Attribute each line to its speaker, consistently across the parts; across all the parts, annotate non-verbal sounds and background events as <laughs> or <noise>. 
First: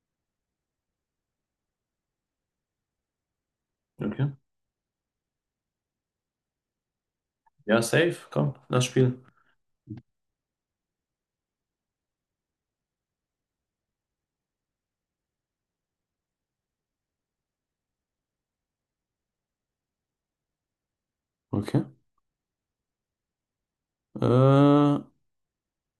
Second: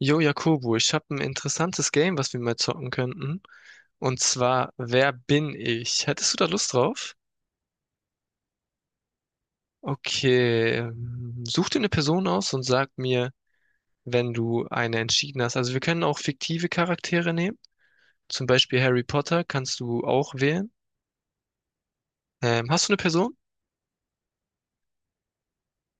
Speaker 1: Jo, Jakobo, ich habe ein interessantes Game, was wir mal zocken könnten. Und
Speaker 2: Okay.
Speaker 1: zwar, wer bin ich? Hättest du da Lust drauf?
Speaker 2: Ja, safe. Komm, lass spielen.
Speaker 1: Okay, such dir eine Person aus und sag mir, wenn du eine entschieden hast. Also wir können auch fiktive Charaktere nehmen. Zum Beispiel Harry Potter kannst du auch wählen.
Speaker 2: Okay.
Speaker 1: Hast du eine Person?
Speaker 2: Äh,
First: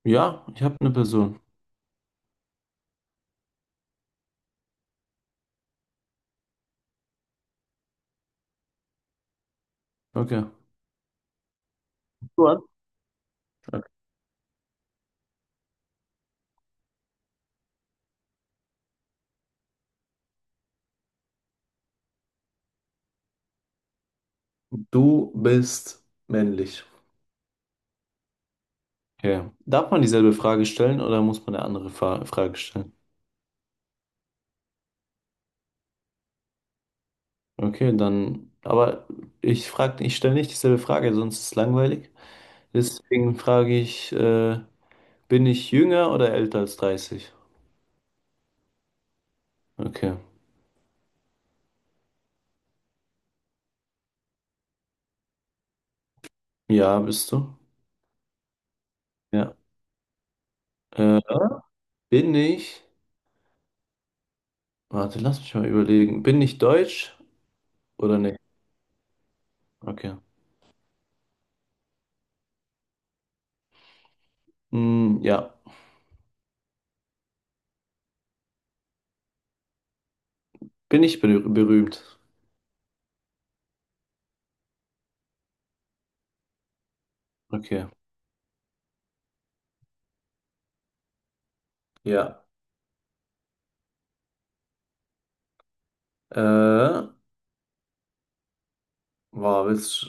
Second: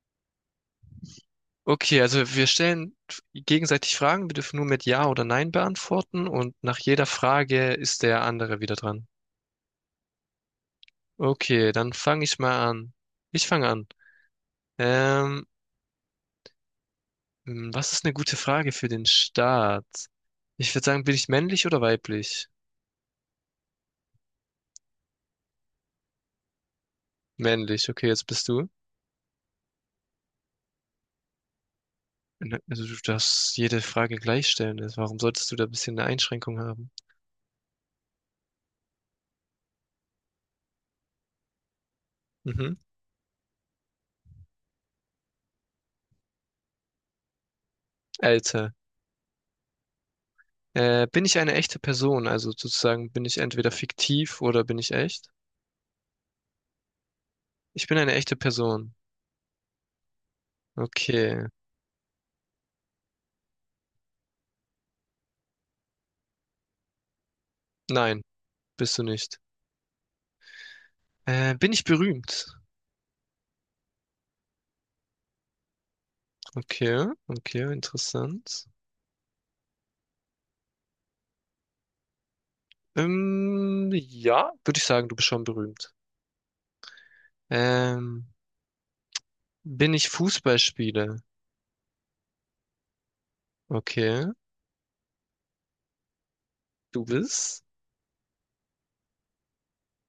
Speaker 2: ja, ich habe eine Person.
Speaker 1: Okay, also wir stellen gegenseitig Fragen. Wir dürfen nur mit Ja oder Nein beantworten. Und nach jeder Frage ist der andere wieder dran.
Speaker 2: Okay.
Speaker 1: Okay, dann fange ich
Speaker 2: Du an.
Speaker 1: mal an. Ich fange
Speaker 2: Okay.
Speaker 1: an. Ähm, Was ist eine gute Frage für den Start? Ich würde sagen, bin ich männlich oder weiblich?
Speaker 2: Du bist männlich.
Speaker 1: Männlich, okay, jetzt bist du.
Speaker 2: Okay. Darf man dieselbe Frage stellen oder muss man eine andere Fa Frage
Speaker 1: Na, also
Speaker 2: stellen?
Speaker 1: du darfst jede Frage gleich stellen. Also warum solltest du da ein bisschen eine Einschränkung haben?
Speaker 2: Okay, dann. Aber ich stelle nicht dieselbe Frage, sonst ist es langweilig.
Speaker 1: Mhm.
Speaker 2: Deswegen frage ich, bin ich jünger oder älter als 30?
Speaker 1: Alter.
Speaker 2: Okay.
Speaker 1: Bin ich eine echte Person? Also sozusagen bin ich entweder fiktiv oder bin ich echt?
Speaker 2: Ja, bist du?
Speaker 1: Ich bin eine echte Person.
Speaker 2: Ja. Äh,
Speaker 1: Okay.
Speaker 2: Bin ich? Warte, lass mich mal überlegen. Bin ich deutsch oder
Speaker 1: Nein,
Speaker 2: nicht?
Speaker 1: bist du nicht.
Speaker 2: Okay.
Speaker 1: Bin ich berühmt?
Speaker 2: Hm, ja.
Speaker 1: Okay, okay, interessant.
Speaker 2: Bin ich berühmt?
Speaker 1: Ja, würde ich sagen, du bist schon berühmt.
Speaker 2: Okay.
Speaker 1: Ähm, Bin ich Fußballspieler?
Speaker 2: Ja.
Speaker 1: Okay. Du
Speaker 2: Äh,
Speaker 1: bist?
Speaker 2: boah, willst,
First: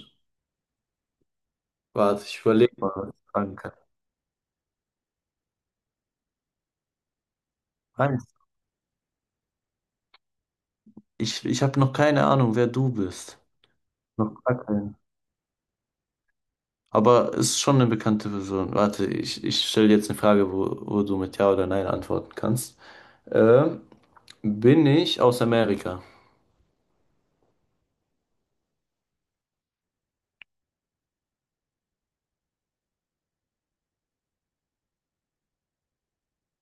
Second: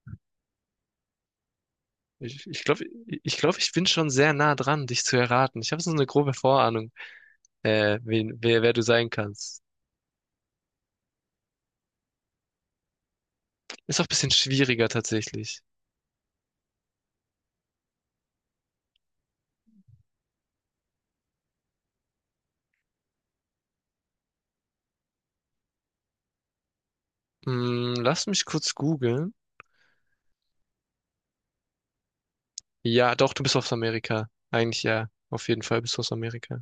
Speaker 2: Warte, ich
Speaker 1: Ich
Speaker 2: überlege
Speaker 1: glaube,
Speaker 2: mal, was ich fragen
Speaker 1: ich
Speaker 2: kann.
Speaker 1: bin schon sehr nah dran, dich zu erraten. Ich habe so eine grobe Vorahnung,
Speaker 2: Nein,
Speaker 1: wer du sein kannst.
Speaker 2: ich habe noch keine Ahnung, wer du bist.
Speaker 1: Ist auch ein bisschen
Speaker 2: Noch gar
Speaker 1: schwieriger
Speaker 2: keinen.
Speaker 1: tatsächlich.
Speaker 2: Aber ist schon eine bekannte Person. Warte, ich stelle jetzt eine Frage, wo du mit Ja oder Nein antworten kannst. Äh, Bin ich aus Amerika?
Speaker 1: Hm, lass mich kurz googeln. Ja, doch, du bist aus Amerika. Eigentlich ja. Auf jeden Fall bist du aus Amerika.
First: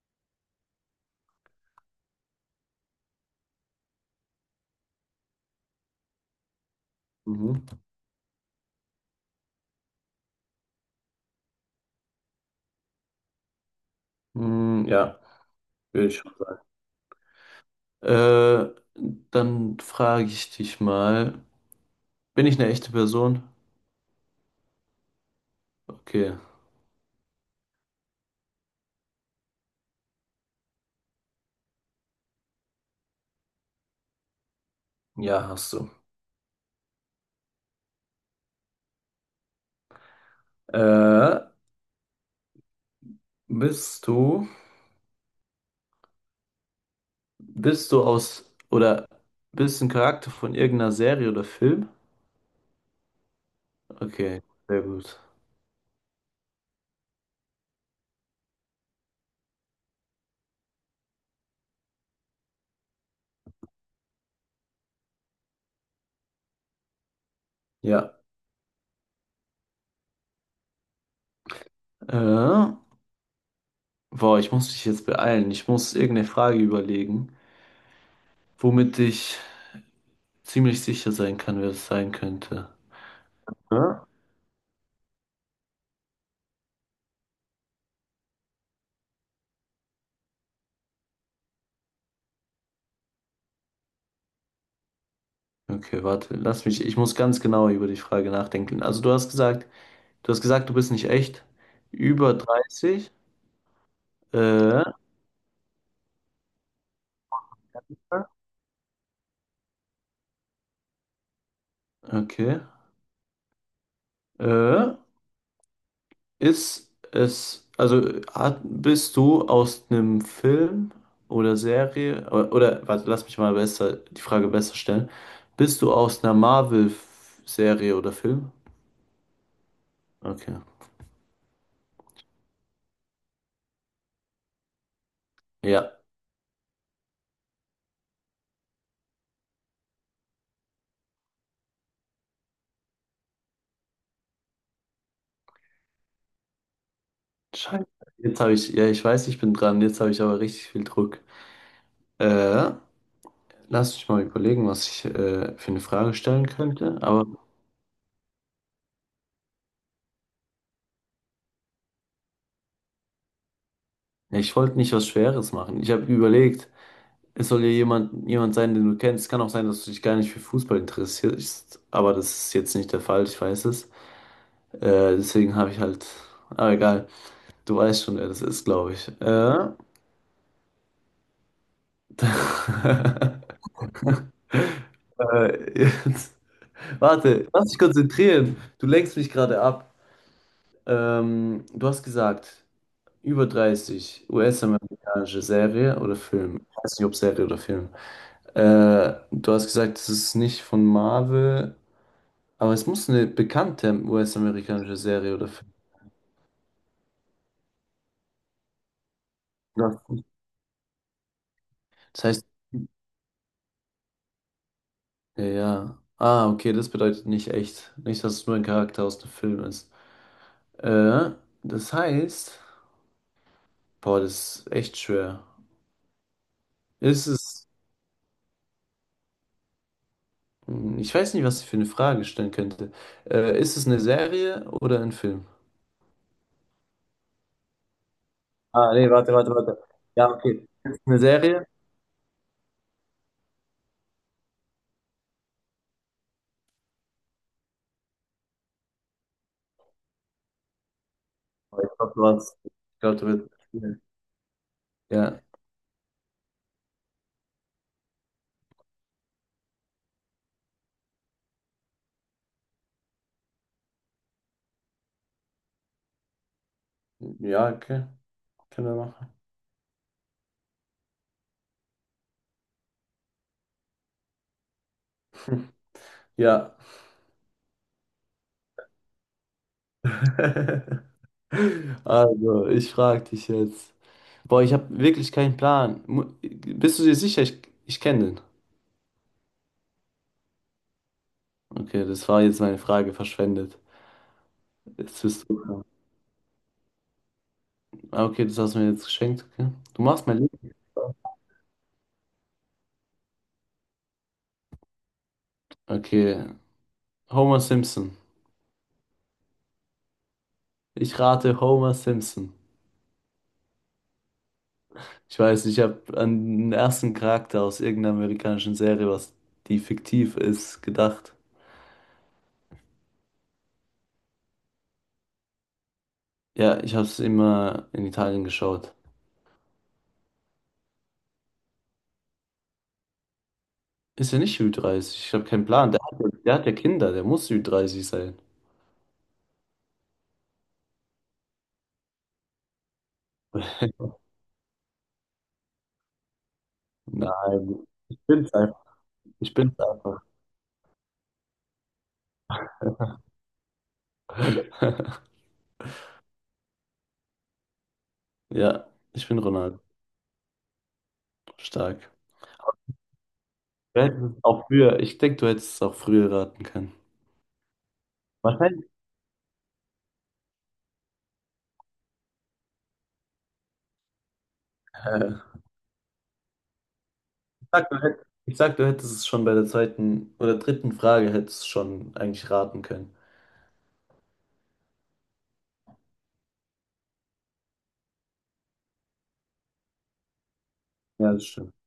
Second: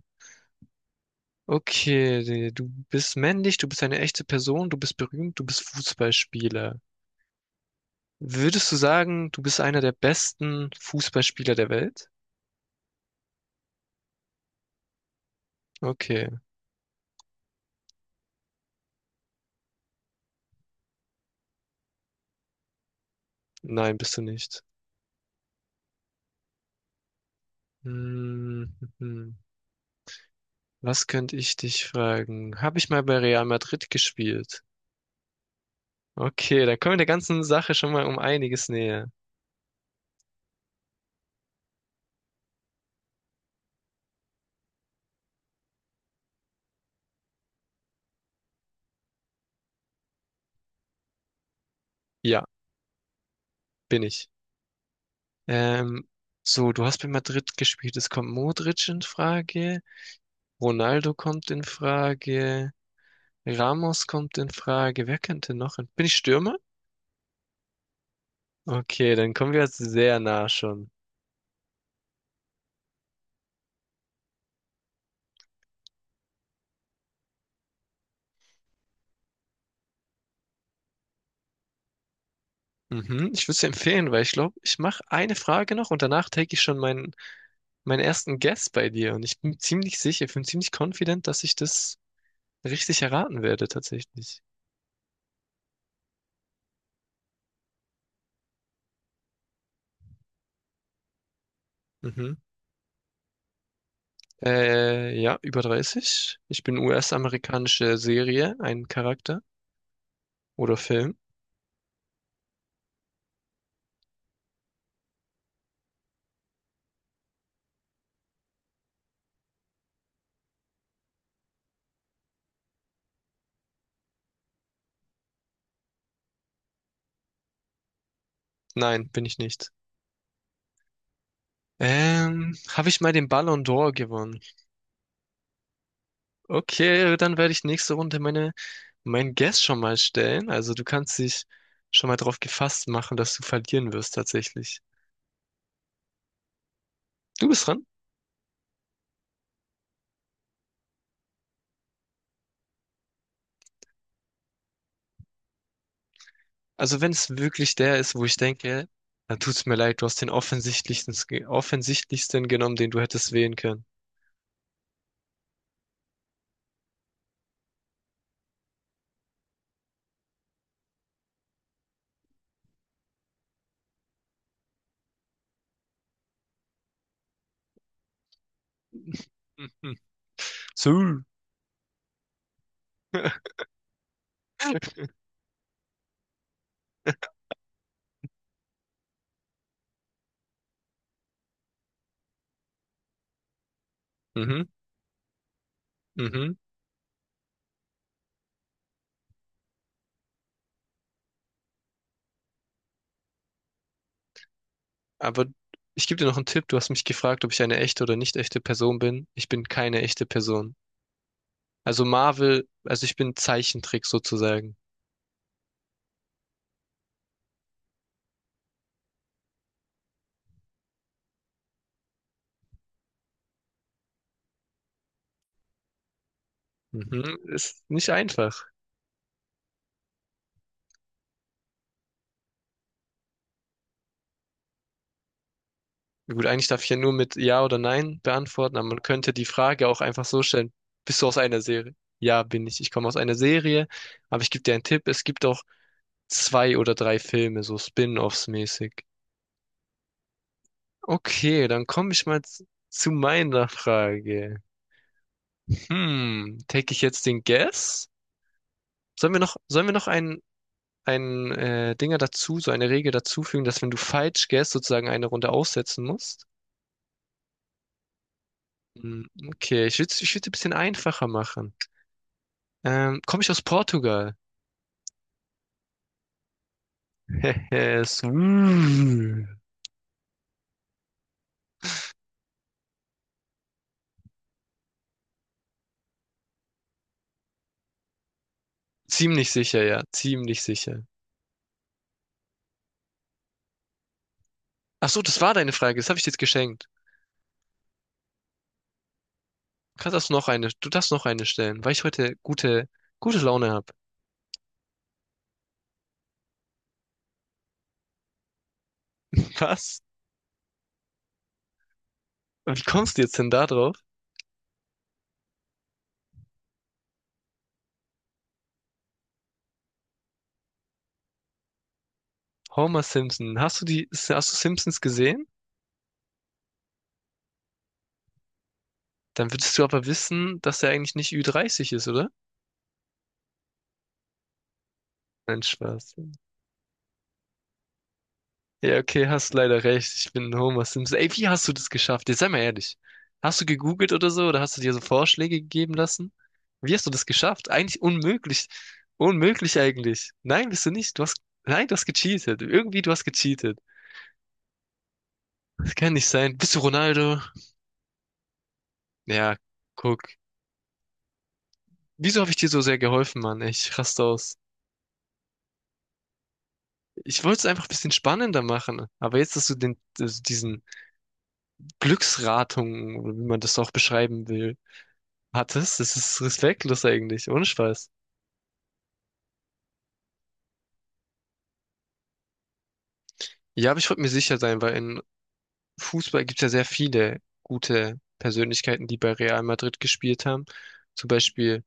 Speaker 1: Okay, du bist männlich, du bist eine echte Person, du bist berühmt, du bist Fußballspieler.
Speaker 2: Mhm.
Speaker 1: Würdest du sagen, du bist einer der besten Fußballspieler der Welt?
Speaker 2: Hm, ja, würde ich
Speaker 1: Okay.
Speaker 2: schon sagen. Äh, Dann frage ich dich mal, bin ich eine echte Person?
Speaker 1: Nein, bist du nicht.
Speaker 2: Okay,
Speaker 1: Hm, hm. Was könnte ich dich fragen? Habe ich mal bei Real Madrid gespielt?
Speaker 2: ja, hast du.
Speaker 1: Okay, dann kommen wir der ganzen Sache schon mal um einiges näher.
Speaker 2: Äh, bist du, bist du aus, oder bist ein Charakter von irgendeiner Serie oder Film?
Speaker 1: Ja, bin ich.
Speaker 2: Okay, sehr gut.
Speaker 1: Ähm, Du hast bei Madrid gespielt. Es kommt Modric in Frage, Ronaldo kommt in Frage, Ramos kommt in Frage. Wer könnte noch in... Bin ich Stürmer?
Speaker 2: Ja.
Speaker 1: Okay, dann kommen wir jetzt sehr nah schon.
Speaker 2: Äh, Boah, ich muss mich jetzt beeilen. Ich muss irgendeine Frage überlegen, womit ich ziemlich sicher sein kann, wer es sein könnte.
Speaker 1: Mhm, ich würde es
Speaker 2: Ja?
Speaker 1: empfehlen, weil ich glaube, ich mache eine Frage noch und danach take ich schon meinen ersten Guess bei dir und ich bin ziemlich sicher, ich bin ziemlich confident, dass ich das richtig erraten werde tatsächlich.
Speaker 2: Okay, warte, ich muss ganz genau über die Frage nachdenken. Also du hast gesagt, du bist nicht echt über
Speaker 1: Mhm.
Speaker 2: 30. Äh,
Speaker 1: Ja, über 30. Ich bin US-amerikanische Serie, ein Charakter oder Film.
Speaker 2: okay. Äh, Ist es, bist du aus einem Film oder Serie, oder warte, lass mich mal besser, die Frage besser stellen. Bist du aus einer Marvel-Serie oder Film?
Speaker 1: Nein, bin ich nicht.
Speaker 2: Okay.
Speaker 1: Habe ich mal den Ballon d'Or gewonnen?
Speaker 2: Ja.
Speaker 1: Okay, dann werde ich nächste Runde mein Guess schon mal stellen. Also du kannst dich schon mal drauf gefasst machen, dass du verlieren wirst tatsächlich. Du bist dran.
Speaker 2: Scheiße. Jetzt habe ich, ja, ich weiß, ich bin dran, jetzt habe ich aber richtig viel Druck. Äh, Lass mich mal überlegen, was ich für eine Frage stellen könnte,
Speaker 1: Also wenn
Speaker 2: aber
Speaker 1: es wirklich der ist, wo ich denke, dann tut's mir leid, du hast den offensichtlichsten genommen, den du hättest wählen können.
Speaker 2: ich wollte nicht was Schweres machen. Ich habe überlegt, es soll ja jemand sein, den du kennst. Kann auch sein, dass du dich gar nicht für Fußball interessierst, aber das ist jetzt nicht der Fall, ich weiß es. Deswegen habe ich halt. Aber egal, du weißt schon, wer das ist, glaube ich.
Speaker 1: Mhm. So.
Speaker 2: <laughs>
Speaker 1: <laughs>
Speaker 2: Jetzt. Warte, lass dich konzentrieren. Du lenkst mich gerade ab. Du hast gesagt, über 30
Speaker 1: Mhm,
Speaker 2: US-amerikanische Serie oder
Speaker 1: mhm.
Speaker 2: Film. Ich weiß nicht, ob Serie oder Film. Du hast gesagt, es ist nicht von Marvel. Aber es muss eine bekannte US-amerikanische Serie
Speaker 1: Aber
Speaker 2: oder Film
Speaker 1: ich gebe dir noch einen Tipp. Du hast mich gefragt, ob ich eine echte oder nicht echte Person bin. Ich bin keine
Speaker 2: sein.
Speaker 1: echte Person. Also
Speaker 2: Das heißt,
Speaker 1: Marvel, also ich bin Zeichentrick sozusagen.
Speaker 2: ja. Ja. Ah, okay, das bedeutet nicht echt. Nicht, dass es nur ein Charakter aus dem Film ist. Äh, Das heißt, boah, das ist echt schwer. Ist
Speaker 1: Mhm.
Speaker 2: es,
Speaker 1: Ist nicht einfach.
Speaker 2: Hm, ich weiß nicht, was ich für eine Frage stellen könnte. Ist es eine Serie oder ein Film?
Speaker 1: Gut, eigentlich darf ich ja nur mit Ja oder Nein beantworten, aber
Speaker 2: Ah,
Speaker 1: man
Speaker 2: nee,
Speaker 1: könnte die
Speaker 2: warte.
Speaker 1: Frage auch einfach
Speaker 2: Ja,
Speaker 1: so
Speaker 2: okay.
Speaker 1: stellen,
Speaker 2: Ist es eine
Speaker 1: bist du aus einer
Speaker 2: Serie?
Speaker 1: Serie? Ja, bin ich. Ich komme aus einer Serie, aber ich gebe dir einen Tipp, es gibt auch zwei oder drei Filme, so Spin-offs mäßig. Okay,
Speaker 2: Oh,
Speaker 1: dann
Speaker 2: ich
Speaker 1: komme
Speaker 2: glaube,
Speaker 1: ich mal
Speaker 2: ich
Speaker 1: zu
Speaker 2: glaube, du
Speaker 1: meiner
Speaker 2: wirst.
Speaker 1: Frage.
Speaker 2: Ja,
Speaker 1: Hm, take ich jetzt den Guess? Sollen wir noch ein Dinger dazu, so eine Regel dazufügen, dass wenn du falsch guess, sozusagen eine Runde aussetzen musst?
Speaker 2: ja, okay, können wir
Speaker 1: Hm,
Speaker 2: machen.
Speaker 1: okay, ich würd's ein bisschen einfacher machen. Komme ich aus Portugal?
Speaker 2: Ja.
Speaker 1: <laughs> Es- Mm.
Speaker 2: <laughs> Also, ich frage dich jetzt. Boah, ich habe wirklich keinen Plan. Mu- Bist du dir sicher? Ich kenne den.
Speaker 1: Ziemlich sicher, ja. Ziemlich sicher.
Speaker 2: Okay, das war jetzt meine Frage verschwendet.
Speaker 1: Ach so,
Speaker 2: Jetzt
Speaker 1: das
Speaker 2: bist
Speaker 1: war
Speaker 2: du
Speaker 1: deine
Speaker 2: dran.
Speaker 1: Frage. Das habe ich dir jetzt geschenkt.
Speaker 2: Ah, okay, das hast du mir jetzt geschenkt. Okay. Du
Speaker 1: Kannst
Speaker 2: machst
Speaker 1: das
Speaker 2: mein
Speaker 1: noch eine,
Speaker 2: Leben.
Speaker 1: du darfst noch eine stellen, weil ich heute gute Laune habe.
Speaker 2: Okay, Homer Simpson.
Speaker 1: Was?
Speaker 2: Ich rate Homer Simpson.
Speaker 1: Wie kommst du jetzt denn da drauf?
Speaker 2: Ich weiß, ich habe an den ersten Charakter aus irgendeiner amerikanischen Serie, was die fiktiv ist, gedacht.
Speaker 1: Homer Simpson. Hast du die, hast du Simpsons gesehen?
Speaker 2: Ja, ich habe es immer in Italien geschaut.
Speaker 1: Dann würdest du aber wissen, dass er eigentlich nicht Ü30 ist, oder?
Speaker 2: Ist ja nicht Ü30. Ich habe
Speaker 1: Nein,
Speaker 2: keinen Plan.
Speaker 1: Spaß.
Speaker 2: Der hat ja Kinder, der muss Ü30 sein.
Speaker 1: Ja, okay, hast leider recht. Ich bin Homer Simpson. Ey, wie hast du das geschafft? Jetzt sei mal ehrlich. Hast du gegoogelt oder
Speaker 2: <laughs>
Speaker 1: so? Oder hast du dir so Vorschläge gegeben lassen? Wie hast du das geschafft?
Speaker 2: Nein,
Speaker 1: Eigentlich
Speaker 2: ich bin's
Speaker 1: unmöglich.
Speaker 2: einfach. Ich
Speaker 1: Unmöglich
Speaker 2: bin's einfach.
Speaker 1: eigentlich. Nein, bist du nicht. Du hast, nein, du hast gecheatet. Irgendwie, du hast gecheatet.
Speaker 2: <laughs>
Speaker 1: Das kann nicht sein. Bist du Ronaldo?
Speaker 2: Ja, ich bin
Speaker 1: Ja,
Speaker 2: Ronaldo.
Speaker 1: guck.
Speaker 2: Stark.
Speaker 1: Wieso habe ich dir so sehr geholfen, Mann? Ich
Speaker 2: Du
Speaker 1: raste
Speaker 2: hättest es
Speaker 1: aus.
Speaker 2: auch früher, ich denke, du hättest es auch früher raten können.
Speaker 1: Ich wollte es einfach ein bisschen spannender
Speaker 2: Wahrscheinlich.
Speaker 1: machen. Aber jetzt, dass du den, also diesen Glücksratung, oder wie man das auch beschreiben will,
Speaker 2: Äh,
Speaker 1: hat es? Das ist respektlos eigentlich. Ohne Spaß.
Speaker 2: ich sag, du hättest es schon bei der zweiten oder dritten Frage hättest du es schon eigentlich raten können.
Speaker 1: Ja, aber ich wollte mir sicher sein, weil in Fußball gibt es ja sehr viele gute Persönlichkeiten, die bei Real Madrid gespielt haben. Zum
Speaker 2: Ja, das stimmt.
Speaker 1: Beispiel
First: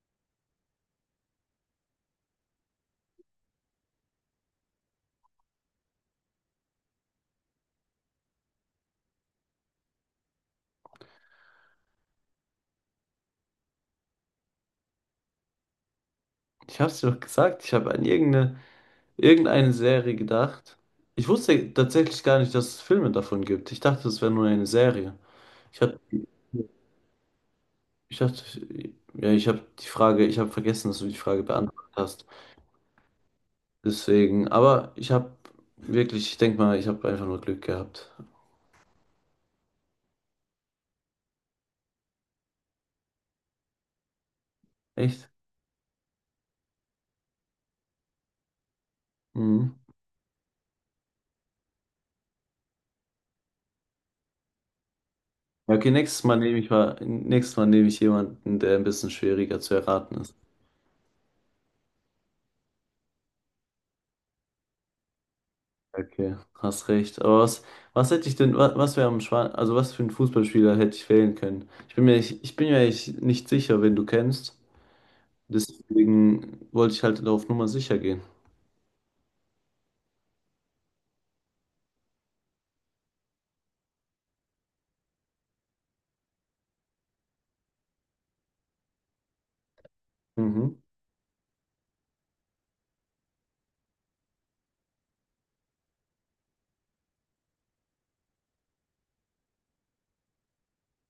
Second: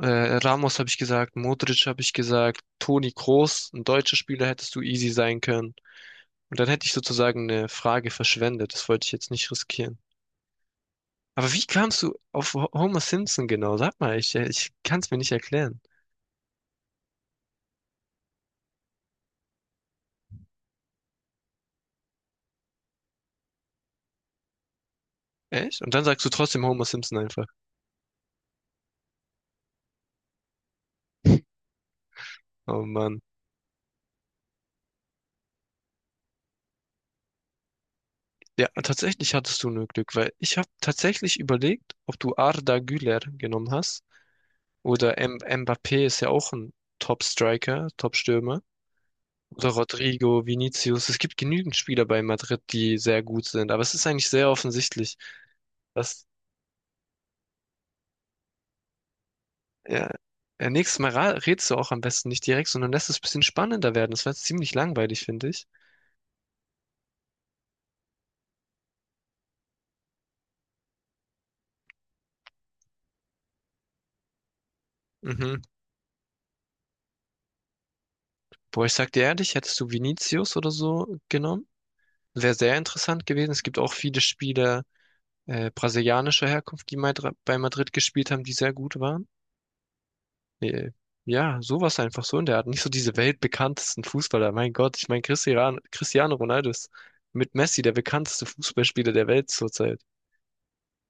Speaker 1: äh, Ramos habe ich gesagt, Modric habe ich gesagt, Toni Kroos, ein deutscher Spieler hättest du easy sein können. Und dann hätte ich sozusagen eine Frage verschwendet. Das wollte ich jetzt nicht riskieren. Aber wie kamst du auf Homer Simpson genau? Sag mal, ich kann es mir nicht erklären.
Speaker 2: Ich hab's dir doch gesagt, ich habe an irgendeine Serie gedacht. Ich wusste tatsächlich gar nicht, dass es Filme davon gibt. Ich dachte, es wäre nur eine Serie. Ich
Speaker 1: Echt? Und
Speaker 2: hab,
Speaker 1: dann sagst du trotzdem Homer Simpson einfach.
Speaker 2: ich dachte, ja, Ich habe die ich habe vergessen, dass du die Frage
Speaker 1: <laughs>
Speaker 2: beantwortet hast.
Speaker 1: Oh Mann.
Speaker 2: Deswegen, aber ich habe wirklich, ich denke mal, ich habe einfach nur Glück gehabt.
Speaker 1: Ja, tatsächlich hattest du nur Glück, weil ich habe tatsächlich überlegt, ob du Arda Güler genommen hast oder
Speaker 2: Echt?
Speaker 1: M Mbappé ist ja auch ein Top-Striker, Top-Stürmer oder
Speaker 2: Mhm.
Speaker 1: Rodrigo, Vinicius. Es gibt genügend Spieler bei Madrid, die sehr gut sind, aber es ist eigentlich sehr offensichtlich,
Speaker 2: Ja, okay,
Speaker 1: dass
Speaker 2: Nächstes Mal nehme ich jemanden, der ein bisschen schwieriger zu
Speaker 1: ja,
Speaker 2: erraten ist.
Speaker 1: ja, nächstes Mal rätst du auch am besten nicht direkt, sondern lässt es ein bisschen spannender werden. Das war jetzt ziemlich langweilig, finde ich.
Speaker 2: Okay, hast recht. Aber was hätte ich denn, was wäre am Schwan, also was für einen Fußballspieler hätte ich wählen können? Ich bin mir echt nicht sicher, wen du kennst.
Speaker 1: Mhm.
Speaker 2: Deswegen wollte ich halt auf Nummer sicher gehen.
Speaker 1: Boah, ich sag dir ehrlich, hättest du Vinicius oder so genommen, wäre sehr interessant gewesen. Es gibt auch viele Spieler brasilianischer Herkunft, die bei Madrid gespielt haben, die sehr gut waren.
Speaker 2: Mhm.
Speaker 1: Äh, ja, sowas einfach so in der Art. Nicht so diese weltbekanntesten Fußballer. Mein Gott, ich meine, Cristiano Ronaldo ist mit Messi der bekannteste Fußballspieler der Welt zurzeit.